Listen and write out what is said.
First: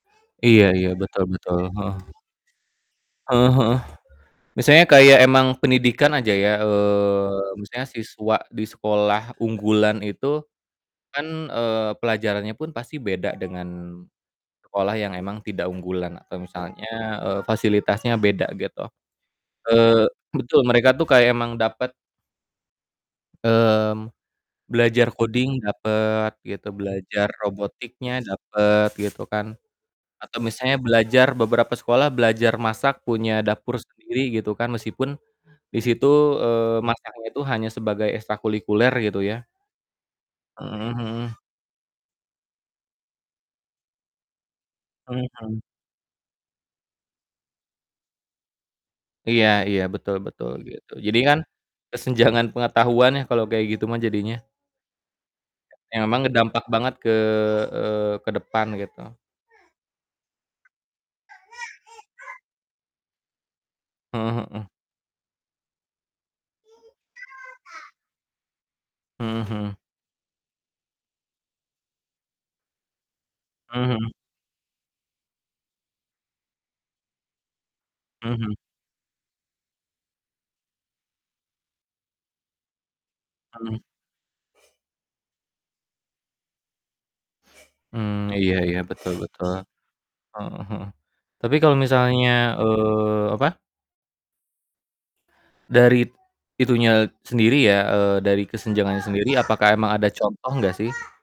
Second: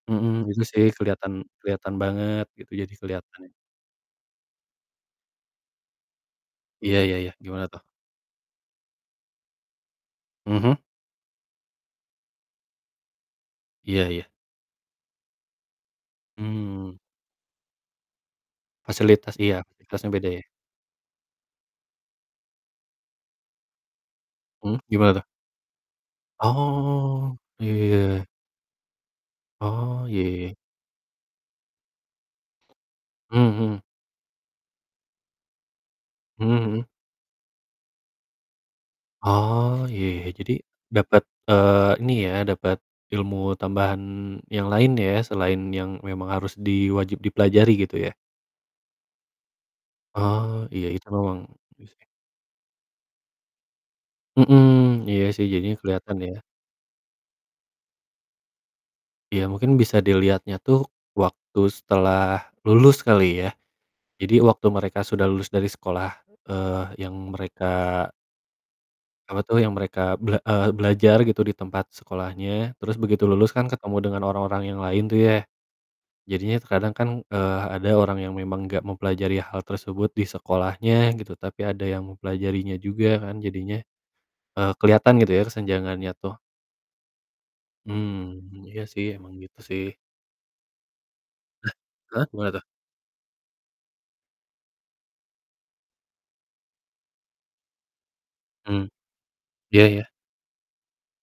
Mhm, itu Iya sih iya, betul keliatan betul, heeh. keliatan banget gitu jadi keliatan. Heeh heeh, misalnya kayak emang pendidikan aja ya, Iya iya iya, eee, gimana tuh? misalnya siswa di sekolah unggulan itu Mhm. kan, eee, pelajarannya pun pasti beda dengan Iya iya. sekolah yang memang tidak unggulan atau misalnya Mmm. fasilitasnya beda gitu. Fasilitas iya, fasilitasnya Eee, beda ya. betul mereka tuh kayak emang dapet. Mmm, Mhm, belajar gimana tuh? coding dapet gitu, belajar Oh, robotiknya iya. dapet gitu kan Oh ya atau ya. misalnya belajar beberapa sekolah belajar masak punya Mhm dapur mhm. sendiri gitu kan meskipun disitu, Mhm eee, mhm. masaknya itu hanya sebagai ekstrakulikuler gitu ya. Oh iya ya, jadi Heeh dapat, heeh. eee, ini ya, dapet ilmu tambahan yang lain ya selain Mhm. yang memang harus di wajib dipelajari gitu ya. Iya iya, betul betul, Oh, iya gitu itu jadi memang, kan itu sih. kesenjangan pengetahuan ya kalo kayak gitu mah jadinya. Mhm, iya sih jadinya Ya keliatan memang ya. dampak banget ke, eee, ke depan gitu Ya mungkin bisa dilihatnya tuh waktu setelah lulus kali ya? Heeh Jadi heeh. waktu mereka sudah lulus dari sekolah, eee, yang mereka apa Heeh tuh heeh. yang mereka bel eee, belajar gitu di tempat sekolahnya terus begitu lulus kan Mhm ketemu mhm. dengan orang-orang yang lain tuh ya, jadinya kadang kan, eee, ha ada orang yang Mhm mhm. memang enggak mempelajari hal tersebut di sekolahnya gitu tapi ada yang mempelajarinya juga kan jadinya, Mhm. eee, keliatan gitu ya kesenjangannya tuh Mmm, Mmm, iya iya, iya sih betul emang betul, gitu sih. heeh heeh, tapi Eh, kalau heeh? misalnya, Gimana tuh? eee, apa Dari itunya sendiri ya, eee, dari Mmm. kesenjangannya sendiri apakah Iya emang iya. ada contoh gak sih?